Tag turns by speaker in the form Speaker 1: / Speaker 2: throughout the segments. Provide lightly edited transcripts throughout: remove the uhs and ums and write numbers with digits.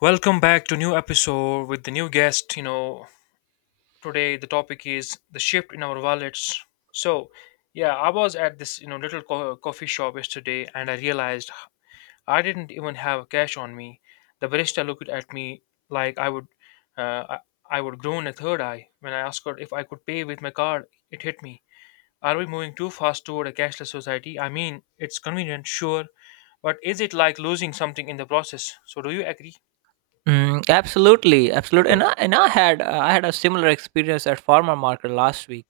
Speaker 1: Welcome back to new episode with the new guest. Today the topic is the shift in our wallets. So, yeah, I was at this little coffee shop yesterday, and I realized I didn't even have cash on me. The barista looked at me like uh, I, I would groan a third eye when I asked her if I could pay with my card. It hit me. Are we moving too fast toward a cashless society? I mean, it's convenient, sure, but is it like losing something in the process? So, do you agree?
Speaker 2: Mm, absolutely, absolutely. And I had a similar experience at farmer market last week.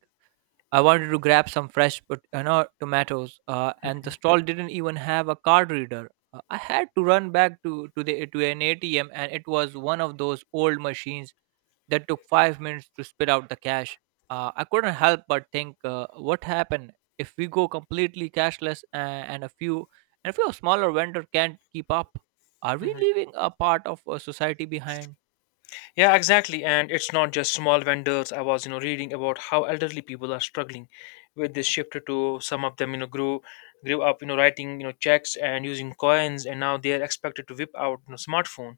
Speaker 2: I wanted to grab some fresh, but tomatoes, and the stall didn't even have a card reader. I had to run back to an ATM, and it was one of those old machines that took 5 minutes to spit out the cash. I couldn't help but think, what happened if we go completely cashless, and a few smaller vendor can't keep up? Are we
Speaker 1: Mm-hmm.
Speaker 2: leaving a part of society behind?
Speaker 1: Yeah, exactly. And it's not just small vendors. I was, reading about how elderly people are struggling with this shift to some of them, grew up, writing, checks and using coins, and now they are expected to whip out, smartphone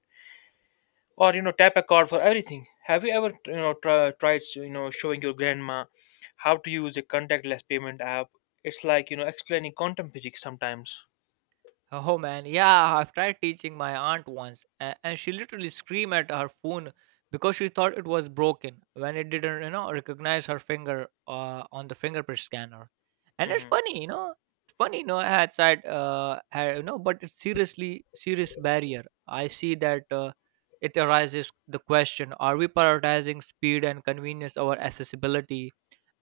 Speaker 1: or tap a card for everything. Have you ever, tried, showing your grandma how to use a contactless payment app? It's like, explaining quantum physics sometimes.
Speaker 2: Oh man, yeah, I've tried teaching my aunt once, and she literally screamed at her phone because she thought it was broken when it didn't recognize her finger on the fingerprint scanner. And it's
Speaker 1: Hmm.
Speaker 2: funny, had said, had, you know, but it's seriously serious barrier. I see that it arises the question: Are we prioritizing speed and convenience over accessibility?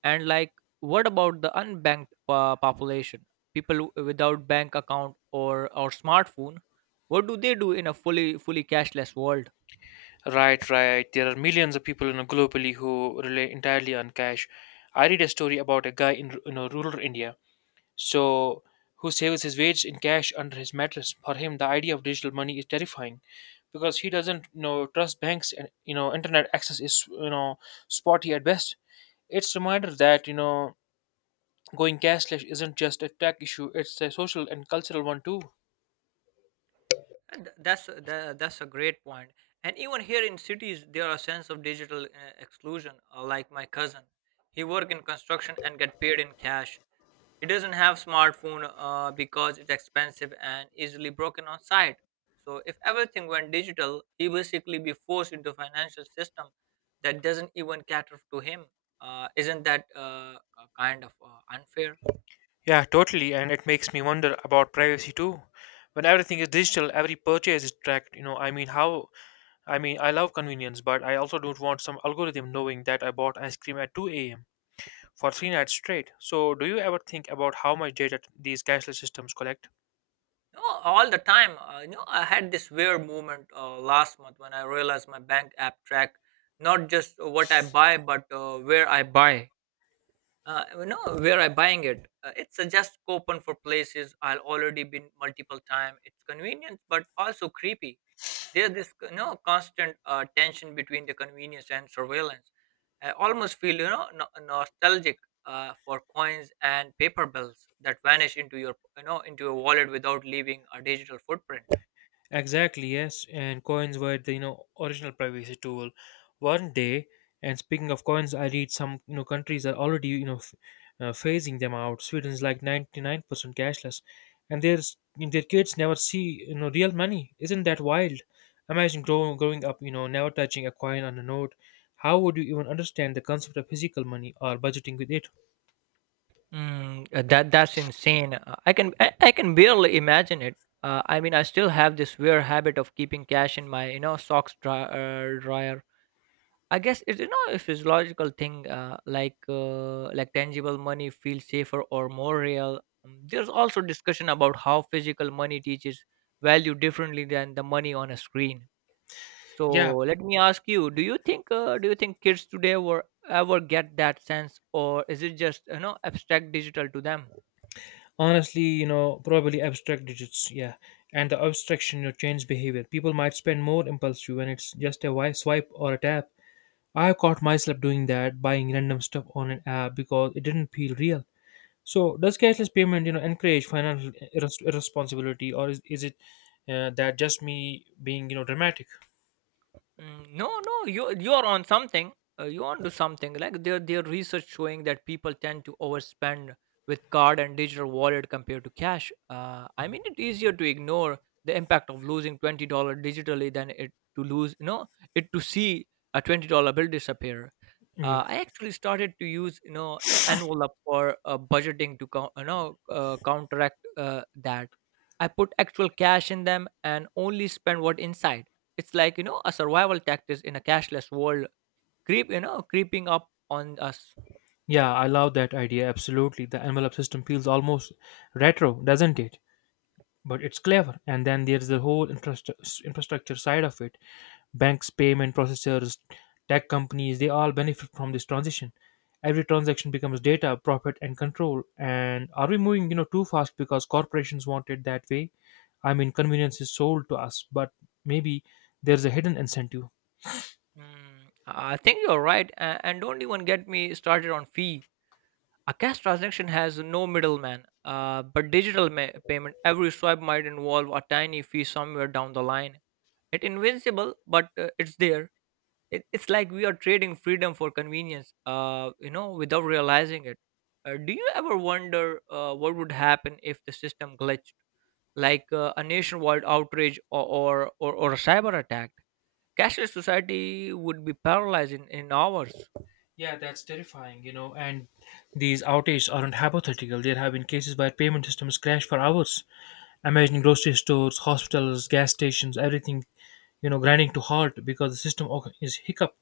Speaker 2: And like, what about the unbanked population, people without bank account or smartphone? What do they do in a fully cashless world?
Speaker 1: Right, right. There are millions of people globally who rely entirely on cash. I read a story about a guy in rural India, so who saves his wage in cash under his mattress. For him, the idea of digital money is terrifying because he doesn't trust banks, and internet access is spotty at best. It's a reminder that going cashless isn't just a tech issue; it's a social and cultural one too.
Speaker 2: And th- That's a- tha- that's a great point. And even here in cities, there are sense of digital exclusion. Like my cousin, he work in construction and get paid in cash. It doesn't have smartphone because it's expensive and easily broken on site. So if everything went digital, he basically be forced into financial system that doesn't even cater to him. Isn't that a kind of unfair?
Speaker 1: Yeah, totally. And it makes me wonder about privacy too. When everything is digital, every purchase is tracked. I mean, how? I mean, I love convenience, but I also don't want some algorithm knowing that I bought ice cream at 2 a.m. for three nights straight. So, do you ever think about how much data these cashless systems collect?
Speaker 2: No, all the time. I had this weird moment last month when I realized my bank app track not just what I buy, but where I buy. Where I buying it. It suggests coupon for places I'll already been multiple time. It's convenient, but also creepy. There's this constant tension between the convenience and surveillance. I almost feel nostalgic for coins and paper bills that vanish into your you know into your wallet without leaving a digital footprint.
Speaker 1: Exactly, yes. And coins were the original privacy tool. One day, and speaking of coins, I read some countries are already phasing them out. Sweden's like 99% cashless, and their kids never see real money. Isn't that wild? Imagine growing up, never touching a coin on a note. How would you even understand the concept of physical money or budgeting with it?
Speaker 2: Mm, that's insane. I can barely imagine it. I mean, I still have this weird habit of keeping cash in my socks, dryer. I guess it's a physiological thing, like tangible money feels safer or more real. There's also discussion about how physical money teaches value differently than the money on a screen. So
Speaker 1: Yeah,
Speaker 2: let me ask you: Do you think kids today will ever get that sense, or is it just abstract digital to them?
Speaker 1: honestly probably abstract digits, yeah. And the abstraction change behavior. People might spend more impulsive when it's just a swipe or a tap. I caught myself doing that, buying random stuff on an app because it didn't feel real. So does cashless payment encourage financial irresponsibility, or is it that just me being dramatic?
Speaker 2: Mm, no, no, you are on something. You on to something. Like, there research showing that people tend to overspend with card and digital wallet compared to cash. I mean, it's easier to ignore the impact of losing $20 digitally than it to lose it to see a $20 bill disappear.
Speaker 1: Yeah,
Speaker 2: I actually started to use envelope for budgeting, to counteract that. I put actual cash in them and only spend what inside. It's like, a survival tactic in a cashless world, creeping up on us.
Speaker 1: yeah, I love that idea, absolutely. The envelope system feels almost retro, doesn't it? But it's clever. And then there's the whole infrastructure side of it: banks, payment processors, tech companies, they all benefit from this transition. Every transaction becomes data, profit, and control. And are we moving, too fast because corporations want it that way? I mean, convenience is sold to us, but maybe there's a hidden incentive.
Speaker 2: Mm, I think you're right, and don't even get me started on fee. A cash transaction has no middleman, but digital payment, every swipe might involve a tiny fee somewhere down the line. It's invincible, but it's there. It's like we are trading freedom for convenience without realizing it. Do you ever wonder what would happen if the system glitched, like a nationwide outrage or a cyber attack? Cashless society would be paralyzed in hours.
Speaker 1: Yeah, that's terrifying, you know. And these outages aren't hypothetical. There have been cases where payment systems crash for hours. Imagine grocery stores, hospitals, gas stations, everything, grinding to halt because the system is hiccup.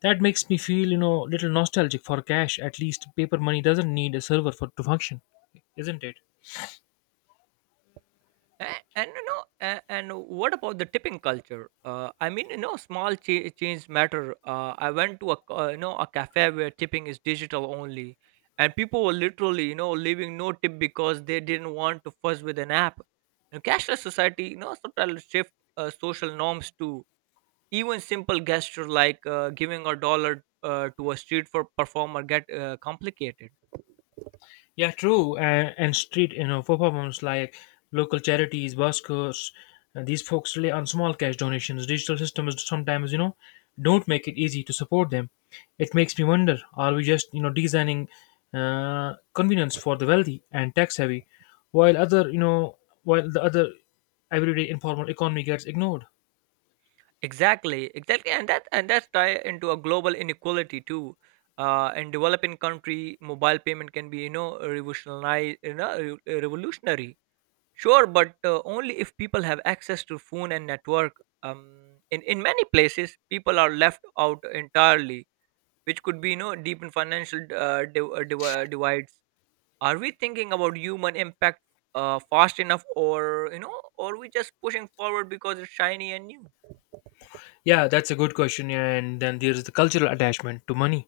Speaker 1: That makes me feel, little nostalgic for cash. At least paper money doesn't need a server for to function, isn't it?
Speaker 2: A- and you know a- and what about the tipping culture? I mean, small change matter. I went to a a cafe where tipping is digital only, and people were literally leaving no tip because they didn't want to fuss with an app. And cashless society sometimes shift social norms too. Even simple gesture like giving a dollar to a street for performer get complicated.
Speaker 1: Yeah, true. And street, performance like local charities, buskers, these folks rely on small cash donations. Digital systems sometimes, don't make it easy to support them. It makes me wonder: are we just, designing convenience for the wealthy and tax heavy, while the other everyday informal economy gets ignored?
Speaker 2: Exactly, exactly, and that's tie into a global inequality too. In developing country, mobile payment can be revolutionary, revolutionary. Sure, but only if people have access to phone and network. In many places, people are left out entirely, which could be deepen financial divides. Are we thinking about human impact fast enough, or we just pushing forward because it's shiny and new?
Speaker 1: Yeah, that's a good question. Yeah, and then there's the cultural attachment to money.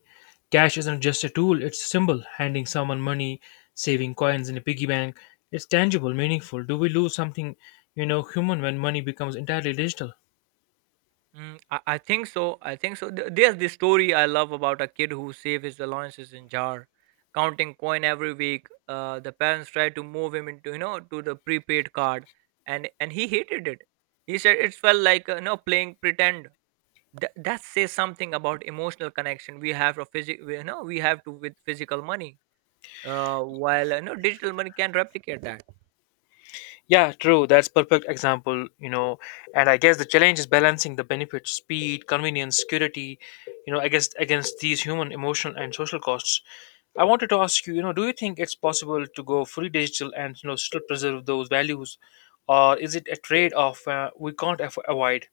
Speaker 1: Cash isn't just a tool, it's a symbol. Handing someone money, saving coins in a piggy bank, it's tangible, meaningful. Do we lose something, human when money becomes entirely digital?
Speaker 2: Mm, I think so. I think so. There's this story I love about a kid who saved his allowances in jar, counting coin every week. The parents tried to move him into you know to the prepaid card, and he hated it. He said it felt like playing pretend. That says something about emotional connection we have to with physical money. While digital money can replicate that.
Speaker 1: Yeah, true. That's perfect example, you know. And I guess the challenge is balancing the benefits, speed, convenience, security, against these human, emotional, and social costs. I wanted to ask you, do you think it's possible to go fully digital and still preserve those values, or is it a trade-off we can't avoid?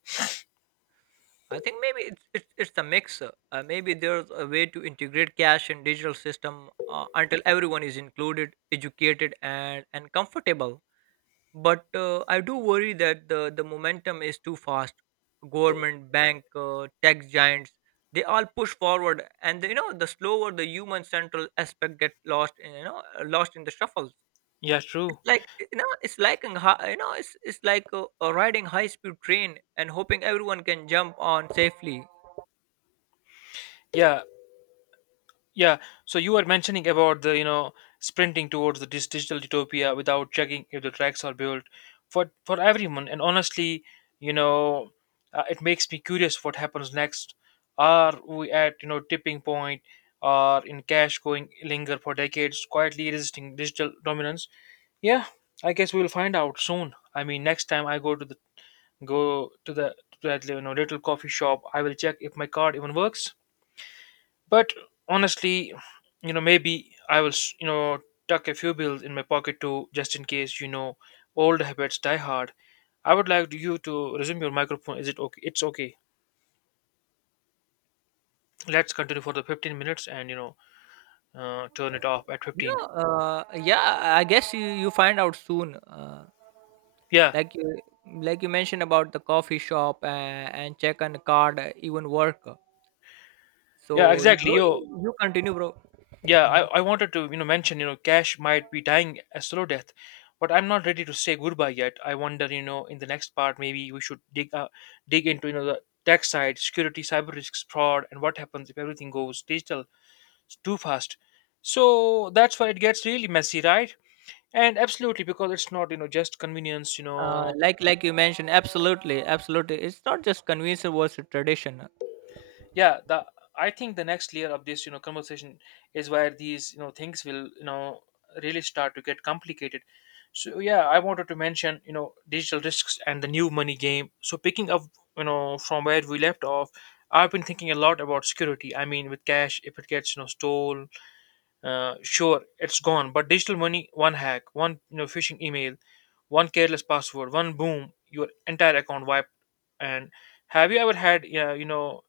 Speaker 2: I think maybe it's a mix. Maybe there's a way to integrate cash and digital system until everyone is included, educated, and comfortable. But I do worry that the momentum is too fast. Government, bank, tech giants, they all push forward, and the slower, the human central aspect get lost in the shuffles.
Speaker 1: Yeah, true.
Speaker 2: It's like, it's like in hi- you know, it's like riding high speed train and hoping everyone can jump on safely.
Speaker 1: Yeah, yeah, so you were mentioning about the, sprinting towards the digital utopia without checking if the tracks are built for everyone. And honestly, you know, it makes me curious what happens next. Are we at, tipping point or in cash going linger for decades, quietly resisting digital dominance? Yeah, I guess we will find out soon. I mean, next time I go go to the to that, little coffee shop, I will check if my card even works. But honestly, maybe I will, tuck a few bills in my pocket too, just in case, old habits die hard. I would like you to resume your microphone. Is it okay? It's okay. Let's continue for the 15 minutes and, turn it off at
Speaker 2: No,
Speaker 1: 15.
Speaker 2: yeah, I guess you find out soon. Uh,
Speaker 1: Yeah,
Speaker 2: like you mentioned about the coffee shop, and check and card even work.
Speaker 1: yeah,
Speaker 2: So you
Speaker 1: exactly.
Speaker 2: bro,
Speaker 1: Yo,
Speaker 2: you continue, bro.
Speaker 1: yeah, I,
Speaker 2: Mhm.
Speaker 1: I wanted to, mention, cash might be dying a slow death, but I'm not ready to say goodbye yet. I wonder, in the next part, maybe we should dig into, the tech side, security, cyber risks, fraud, and what happens if everything goes digital too fast. So that's why it gets really messy, right? And absolutely, because it's not, just convenience, you
Speaker 2: Uh,
Speaker 1: know,
Speaker 2: like like you mentioned, absolutely, absolutely. It's not just convenience versus tradition.
Speaker 1: Yeah. the I think the next layer of this conversation is where these things will really start to get complicated. So yeah, I wanted to mention digital risks and the new money game. So picking up from where we left off, I've been thinking a lot about security. I mean, with cash, if it gets stole, sure it's gone. But digital money, one hack, one phishing email, one careless password, one boom, your entire account wiped. And have you ever had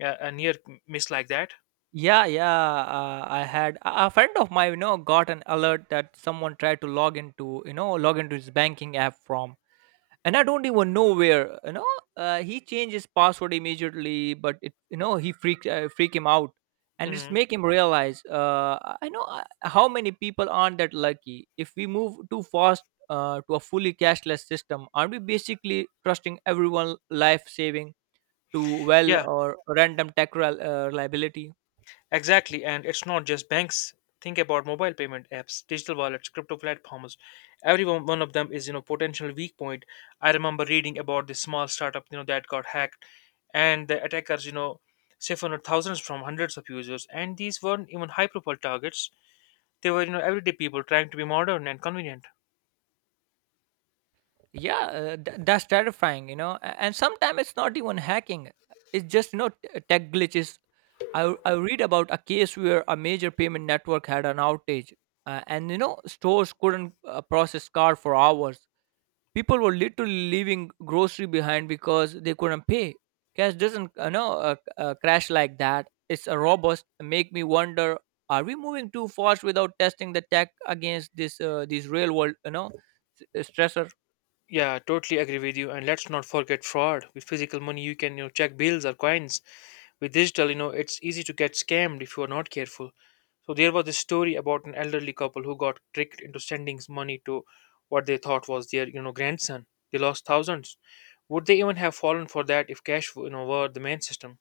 Speaker 1: a near miss like that?
Speaker 2: Yeah, yeah. I had a friend of mine, got an alert that someone tried to log into his banking app from, and I don't even know where. He changed his password immediately, but it you know he freaked freak him out. And it's
Speaker 1: Mhm.
Speaker 2: make him realize, I know, how many people aren't that lucky. If we move too fast to a fully cashless system, aren't we basically trusting everyone life saving to, well,
Speaker 1: Yeah.
Speaker 2: or random tech reliability.
Speaker 1: Exactly, and it's not just banks. Think about mobile payment apps, digital wallets, crypto platforms. Every one of them is, potential weak point. I remember reading about this small startup, that got hacked, and the attackers, siphoned thousands from hundreds of users. And these weren't even high-profile targets. They were, everyday people trying to be modern and convenient.
Speaker 2: Yeah, that's terrifying. And sometimes it's not even hacking, it's just tech glitches. I read about a case where a major payment network had an outage, and stores couldn't process card for hours. People were literally leaving grocery behind because they couldn't pay. Cash doesn't, crash like that. It's a robust. Make me wonder: Are we moving too fast without testing the tech against this these real world, stressor?
Speaker 1: Yeah, totally agree with you. And let's not forget fraud. With physical money, you can check bills or coins. With digital, it's easy to get scammed if you are not careful. So there was this story about an elderly couple who got tricked into sending money to what they thought was their, grandson. They lost thousands. Would they even have fallen for that if cash, were the main system?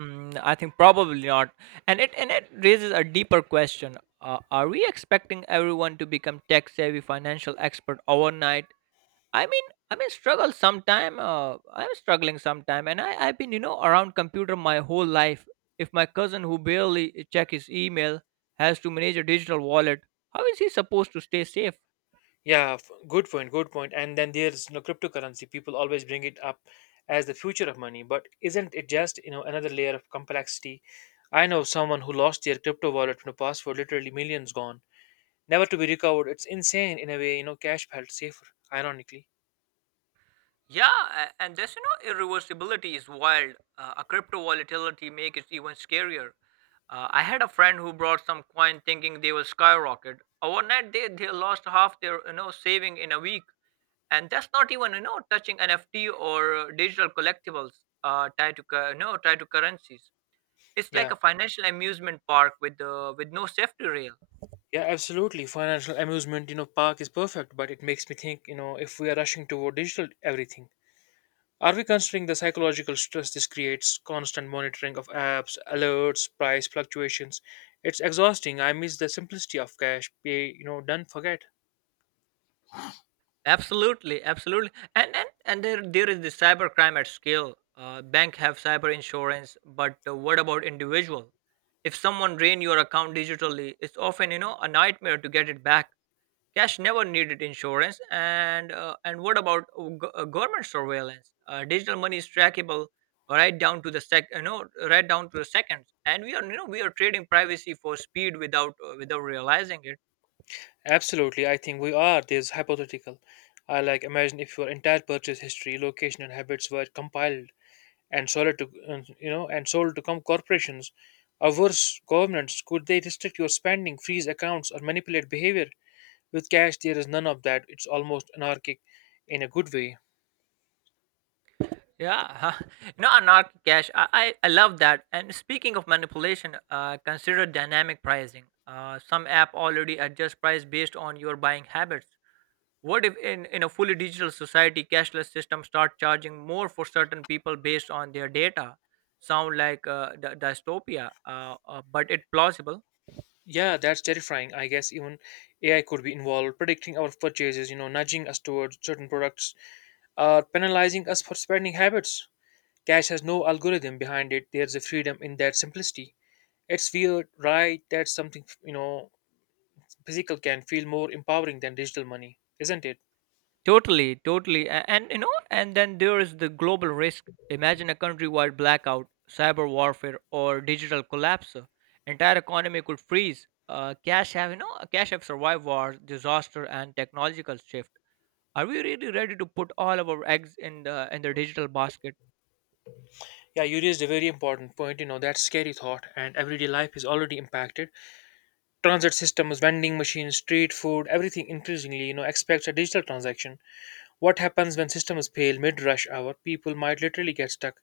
Speaker 2: Mm, I think probably not. And it raises a deeper question: Are we expecting everyone to become tech savvy financial expert overnight? I mean, struggle sometime. I'm struggling sometime, and I've been around computer my whole life. If my cousin who barely check his email has to manage a digital wallet, how is he supposed to stay safe?
Speaker 1: Yeah, good point, good point. And then there's no cryptocurrency. People always bring it up as the future of money, but isn't it just, another layer of complexity? I know someone who lost their crypto wallet from the password, literally millions gone, never to be recovered. It's insane in a way, cash felt safer, ironically.
Speaker 2: Yeah, and this, irreversibility is wild. A crypto volatility make it even scarier. I had a friend who brought some coin thinking they will skyrocket. Overnight, they lost half their saving in a week. And that's not even touching NFT or digital collectibles tied to currencies. It's like
Speaker 1: Yeah.
Speaker 2: a financial amusement park with no safety rail.
Speaker 1: Yeah, absolutely. Financial amusement, park is perfect, but it makes me think, if we are rushing toward digital everything, are we considering the psychological stress this creates? Constant monitoring of apps, alerts, price fluctuations. It's exhausting. I miss the simplicity of cash. Pay, done, forget.
Speaker 2: Absolutely, absolutely, and there is the cyber crime at scale. Bank have cyber insurance, but what about individual? If someone drain your account digitally, it's often a nightmare to get it back. Cash never needed insurance. And what about government surveillance? Digital money is trackable right down to the sec. Right down to the seconds. And we are trading privacy for speed without realizing it.
Speaker 1: Absolutely, I think we are. This hypothetical. I like imagine if your entire purchase history, location, and habits were compiled and sold to corporations, or worse, governments. Could they restrict your spending, freeze accounts, or manipulate behavior? With cash, there is none of that. It's almost anarchic, in a good way.
Speaker 2: Yeah, no, know, anarchic cash. I love that. And speaking of manipulation, consider dynamic pricing. Some app already adjust price based on your buying habits. What if in a fully digital society, cashless systems start charging more for certain people based on their data? Sound like dystopia, but it plausible.
Speaker 1: Yeah, that's terrifying. I guess even AI could be involved, predicting our purchases, nudging us towards certain products, or penalizing us for spending habits. Cash has no algorithm behind it. There's a freedom in that simplicity. It's weird, right? That's something, physical can feel more empowering than digital money, isn't it?
Speaker 2: Totally, totally. And then there is the global risk. Imagine a countrywide blackout, cyber warfare, or digital collapse. Entire economy could freeze. Cash have cash have survived wars, disaster, and technological shift. Are we really ready to put all of our eggs in the digital basket?
Speaker 1: Yeah, you raised a very important point, that's scary thought, and everyday life is already impacted. Transit systems, vending machines, street food, everything increasingly, expects a digital transaction. What happens when systems fail mid rush hour? People might literally get stuck.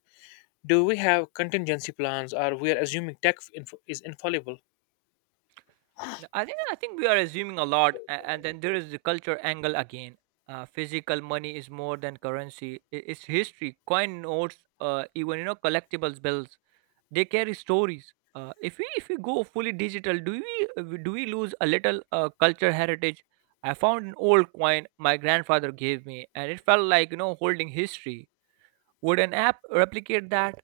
Speaker 1: Do we have contingency plans or we're assuming is infallible?
Speaker 2: I think we are assuming a lot. And then there is the culture angle again. Physical money is more than currency. It's history, coin notes, even collectibles bills they carry stories. If we go fully digital, do we lose a little culture heritage? I found an old coin my grandfather gave me and it felt like holding history. Would an app replicate that?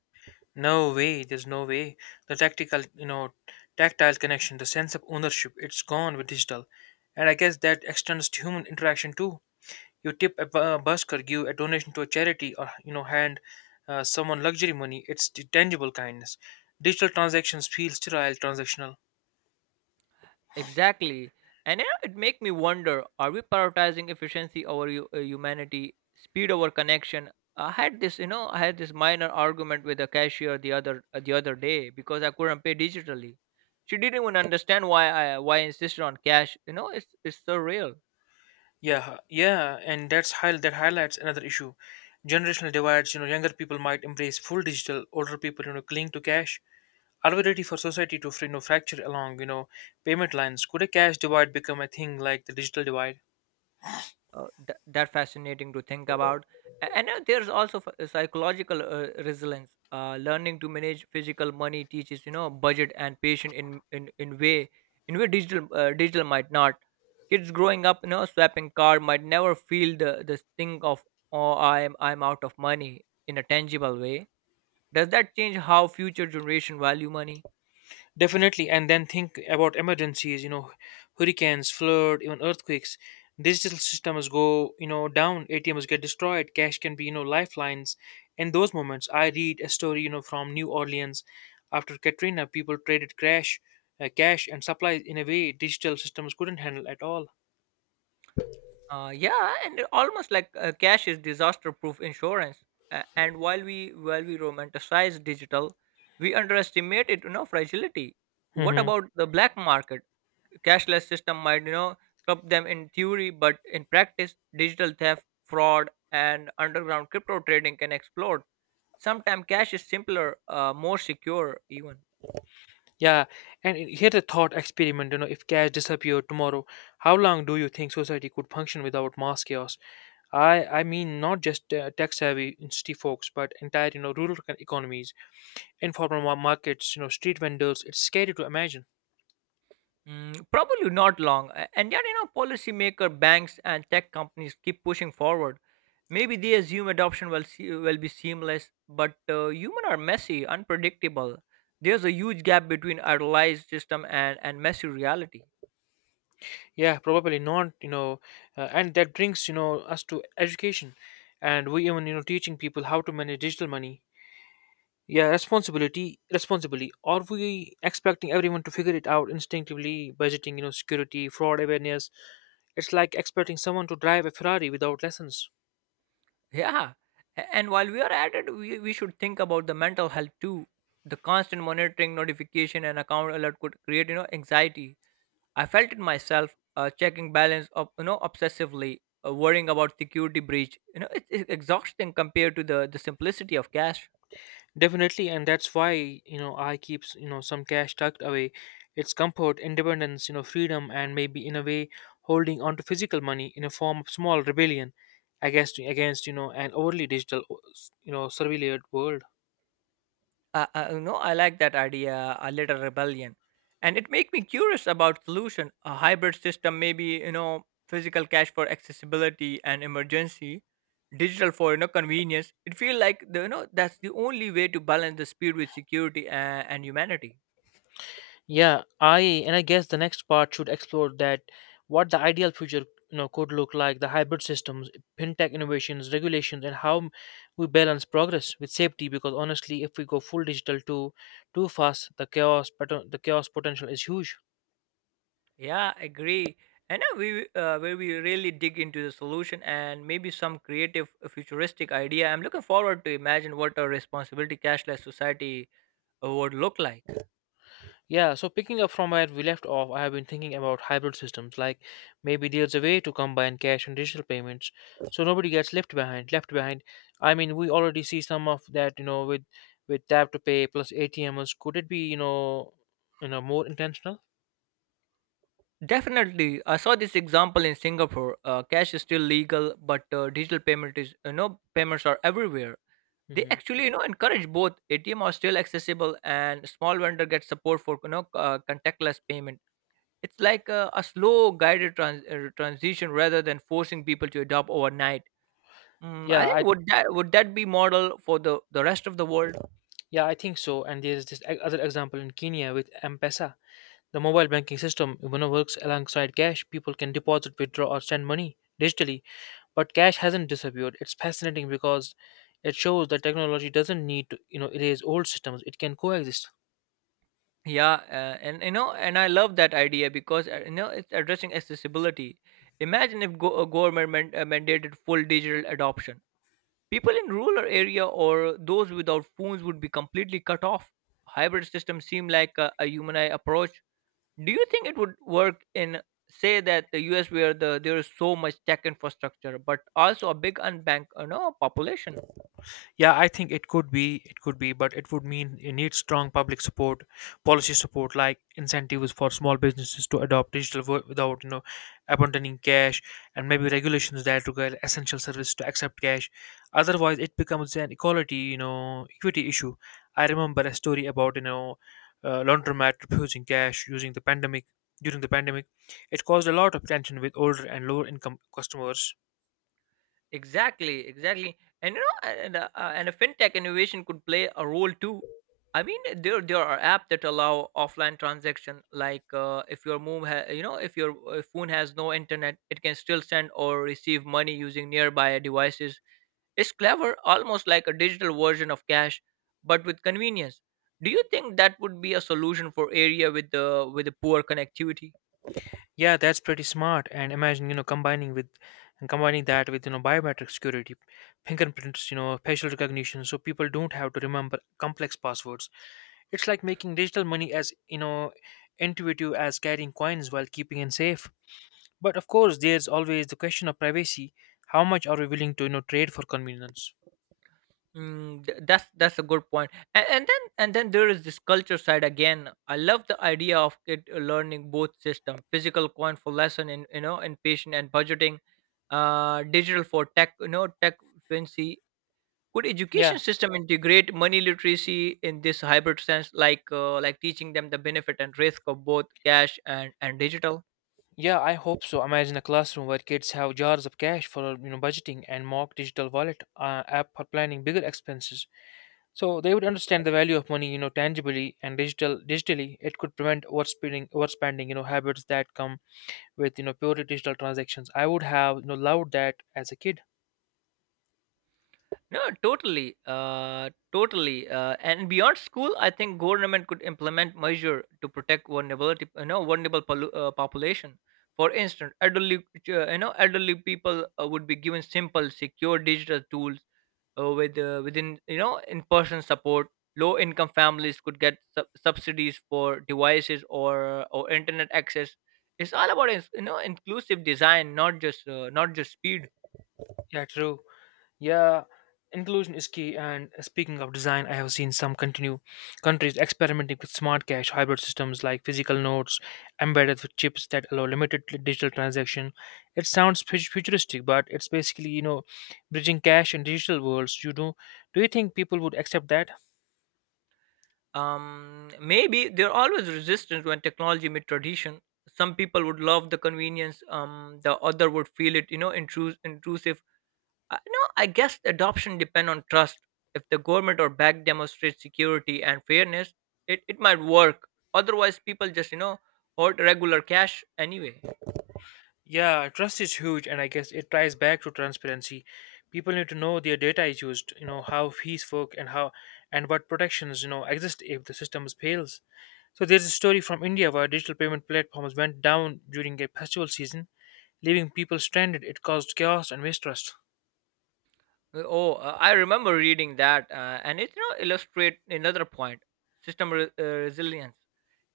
Speaker 1: No way, there's no way. The tactile connection, the sense of ownership, it's gone with digital. And I guess that extends to human interaction too. You tip a busker, give a donation to a charity, or hand someone luxury money. It's the tangible kindness. Digital transactions feel sterile, transactional.
Speaker 2: Exactly. And yeah, it make me wonder, are we prioritizing efficiency over humanity, speed over connection? I had this minor argument with a cashier the other day because I couldn't pay digitally. She didn't even understand why I insisted on cash. You know, it's surreal.
Speaker 1: Yeah, yeah, and that highlights another issue. Generational divides, you know, younger people might embrace full digital, older people, you know, cling to cash. Are we ready for society to, you know, fracture along, payment lines? Could a cash divide become a thing like the digital divide?
Speaker 2: That's fascinating to think about. A- and There's also psychological resilience. Learning to manage physical money teaches budget and patience in way digital digital might not. Kids growing up swapping card might never feel the sting of, oh, I'm out of money, in a tangible way. Does that change how future generation value money?
Speaker 1: Definitely, and then think about emergencies, you know, hurricanes, flood, even earthquakes. Digital systems go, you know, down, ATMs get destroyed, cash can be, you know, lifelines. In those moments, I read a story, you know, from New Orleans after Katrina, people traded cash and supplies in a way digital systems couldn't handle at all.
Speaker 2: Yeah, and almost like cash is disaster-proof insurance. And while we romanticize digital, we underestimate it, you know, fragility. What
Speaker 1: Hmm.
Speaker 2: about the black market? Cashless system might help them in theory, but in practice digital theft fraud and underground crypto trading can explode. Sometimes cash is simpler, more secure even.
Speaker 1: Yeah, and here the thought experiment, you know, if cash disappeared tomorrow, how long do you think society could function without mass chaos? I mean not just tech-savvy city folks, but entire, you know, rural economies, informal markets, you know, street vendors. It's scary to imagine.
Speaker 2: Mm, probably not long. And yet, you know, policymaker, banks, and tech companies keep pushing forward. Maybe they assume adoption will be seamless, but human are messy, unpredictable. There's a huge gap between idealized system and messy reality.
Speaker 1: Yeah, probably not, you know, and that brings, you know, us to education. And we even, you know, teaching people how to manage digital money. Yeah, responsibly. Are we expecting everyone to figure it out instinctively, budgeting, you know, security, fraud awareness? It's like expecting someone to drive a Ferrari without lessons.
Speaker 2: Yeah. And while we are at it, we should think about the mental health too. The constant monitoring, notification, and account alert could create, you know, anxiety. I felt it myself, checking balance, you know, obsessively, worrying about security breach. You know, it's exhausting compared to the simplicity of cash.
Speaker 1: Definitely, and that's why, you know, I keep, you know, some cash tucked away. It's comfort, independence, you know, freedom, and maybe in a way holding on to physical money in a form of small rebellion, I guess, against you know, an overly digital, you know, surveilled world.
Speaker 2: You know, I like that idea, a little rebellion. And it make me curious about solution, a hybrid system, maybe, you know, physical cash for accessibility and emergency, digital for you know convenience. It feels like the, you know that's the only way to balance the speed with security and humanity.
Speaker 1: Yeah, I, and I guess the next part should explore that, what the ideal future you know could look like, the hybrid systems, fintech innovations, regulations, and how we balance progress with safety. Because honestly, if we go full digital too fast, the the chaos potential is huge.
Speaker 2: Yeah, agree. And we really dig into the solution and maybe some creative, futuristic idea. I'm looking forward to imagine what a responsibility cashless society would look like.
Speaker 1: Yeah, so picking up from where we left off, I have been thinking about hybrid systems, like maybe there's a way to combine cash and digital payments so nobody gets left behind. I mean, we already see some of that, you know, with tap to pay plus ATMs. Could it be, you know, more intentional?
Speaker 2: Definitely, I saw this example in Singapore. Cash is still legal, but digital payments are everywhere. They
Speaker 1: Hmm.
Speaker 2: actually encourage both. ATM are still accessible, and small vendor get support for contactless payment. It's like a slow guided transition rather than forcing people to adopt overnight. Mm, I
Speaker 1: Yeah,
Speaker 2: think,
Speaker 1: I
Speaker 2: would that be model for the rest of the world?
Speaker 1: yeah, I think so. And there's this other example in Kenya with M-Pesa. The mobile banking system, you know, works alongside cash. People can deposit, withdraw, or send money digitally. But cash hasn't disappeared. It's fascinating because it shows that technology doesn't need to, you know, erase old systems. It can coexist.
Speaker 2: Yeah, and you know, and I love that idea because you know it's addressing accessibility. Imagine if a government mandated full digital adoption. People in rural area or those without phones would be completely cut off. Hybrid systems seem like a human eye approach. Do you think it would work in, say, that the US where there is so much tech infrastructure, but also a big unbanked, you know, population?
Speaker 1: Yeah, I think it could be, but it would mean you need strong public support, policy support like incentives for small businesses to adopt without, you know, abandoning cash, and maybe regulations that require essential services to accept cash. Otherwise, it becomes an equity issue. I remember a story about, you know, laundromat refusing cash using the pandemic. During the pandemic, it caused a lot of tension with older and lower income customers.
Speaker 2: Exactly, exactly, and you know, and a fintech innovation could play a role too. I mean, there are apps that allow offline transaction, like if your move ha- you know, if your phone has no internet, it can still send or receive money using nearby devices. Is clever, almost like a digital version of cash, but with convenience. Do you think that would be a solution for area with the poor connectivity?
Speaker 1: Yeah, that's pretty smart. And imagine, you know, combining with and combining that with, you know, biometric security, fingerprints, you know, facial recognition, so people don't have to remember complex passwords. It's like making digital money as, you know, intuitive as carrying coins while keeping it safe. But of course, there's always the question of privacy. How much are we willing to, you know, trade for convenience?
Speaker 2: Mm, that's a good point. And, and then there is this culture side again. I love the idea of kid learning both system, physical coin for lesson in in patient and budgeting, digital for tech tech fluency. Could education
Speaker 1: Yeah,
Speaker 2: system integrate money literacy in this hybrid sense, like like teaching them the benefit and risk of both cash and digital?
Speaker 1: yeah, I hope so. Imagine a classroom where kids have jars of cash for, you know, budgeting and mock digital wallet app for planning bigger expenses. So they would understand the value of money, you know, tangibly and digital. Digitally, it could prevent overspending, you know, habits that come with you know purely digital transactions. I would have you know loved that as a kid.
Speaker 2: No, totally, totally, and beyond school, I think government could implement measure to protect vulnerability, you know, vulnerable population. For instance, elderly people would be given simple, secure digital tools within in-person support. Low-income families could get subsidies for devices or internet access. It's all about you know inclusive design, not just not just speed.
Speaker 1: Yeah, true. Yeah, inclusion is key. And speaking of design, I have seen some continue countries experimenting with smart cash hybrid systems like physical notes embedded with chips that allow digital transaction. It sounds futuristic, but it's basically you know bridging cash and digital worlds. You know, do you think people would accept that?
Speaker 2: Maybe they're always resistant when technology meets tradition. Some people would love the convenience. The other would feel it, you know, intrusive. No, I guess the adoption depend on trust. If the government or bank demonstrates security and fairness, it might work. Otherwise, people just, you know, hoard regular cash anyway.
Speaker 1: Yeah, trust is huge, and I guess it ties back to transparency. People need to know their data is used, you know, how fees work and how and what protections, you know, exist if the system fails. So there's a story from India where digital payment platforms went down during a festival season, leaving people stranded. It caused chaos and mistrust.
Speaker 2: Oh, I remember reading that, and it you know illustrate another point: system resilience.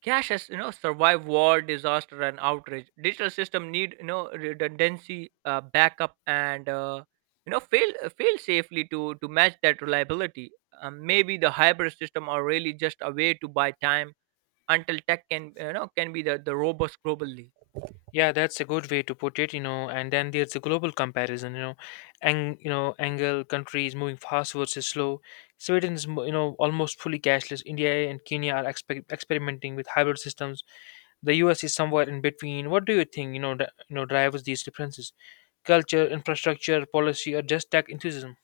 Speaker 2: Cash has you know survived war, disaster, and outrage. Digital system need you know redundancy, backup, and you know fail safely to match that reliability. Maybe the hybrid system are really just a way to buy time until tech can you know can be the robust globally.
Speaker 1: Yeah, that's a good way to put it, you know. And then there's a global comparison, and you know, angle countries moving fast versus slow. Sweden is, you know, almost fully cashless. India and Kenya are experimenting with hybrid systems. The U.S. is somewhere in between. What do you think, you know, drives these differences? Culture, infrastructure, policy, or just tech enthusiasm?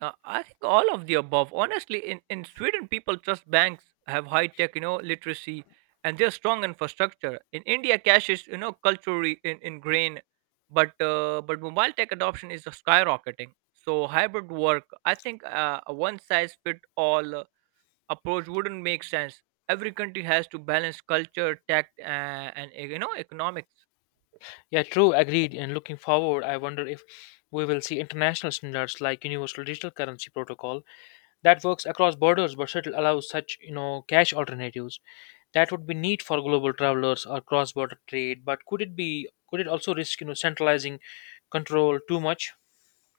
Speaker 2: I think all of the above. Honestly, in Sweden, people trust banks have high tech, you know, literacy, and they're strong infrastructure. In India, cash is you know culturally ingrained, but mobile tech adoption is skyrocketing. So hybrid work, I think a one size fit all approach wouldn't make sense. Every country has to balance culture, tech, and you know economics.
Speaker 1: Yeah, true, agreed. And looking forward, I wonder if we will see international standards like universal digital currency protocol that works across borders but still allows such you know cash alternatives. That would be neat for global travelers or cross-border trade, but could it also risk you know centralizing control too much?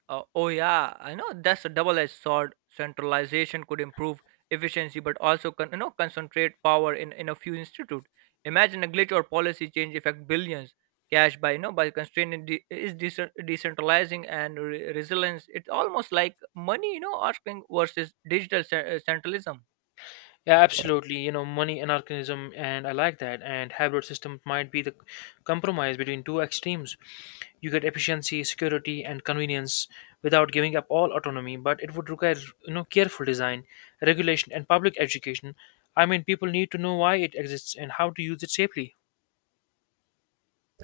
Speaker 2: Oh yeah, I know that's a double-edged sword. Centralization could improve efficiency, but also you know concentrate power in a few institute. Imagine a glitch or policy change affect billions. Cash by you know by is decentralizing and resilience. It's almost like money you know asking versus digital centralism.
Speaker 1: Yeah, absolutely, you know, money anarchism, and I like that. And hybrid system might be the compromise between two extremes. You get efficiency, security and convenience without giving up all autonomy, but it would require you know careful design, regulation and public education. I mean, people need to know why it exists and how to use it safely.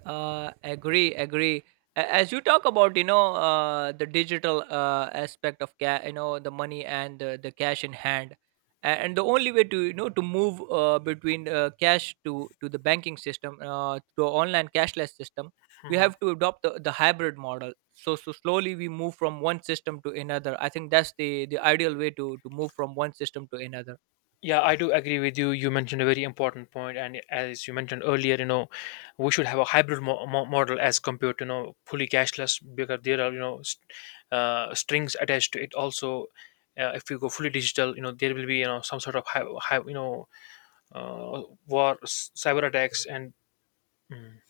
Speaker 2: Agree, agree. As you talk about, you know, the digital aspect of you know, the money and the cash in hand, and the only way to you know to move between cash to the banking system, to online cashless system, we
Speaker 1: Hmm.
Speaker 2: have to adopt the hybrid model. So slowly we move from one system to another. I think that's the ideal way to move from one system to another.
Speaker 1: Yeah, I do agree with you. You mentioned a very important point, and as you mentioned earlier, you know, we should have a hybrid model as compared to you know fully cashless because there are you know strings attached to it. Also, if you go fully digital, you know there will be you know some sort of high, you know, uh, cyber attacks and Mm.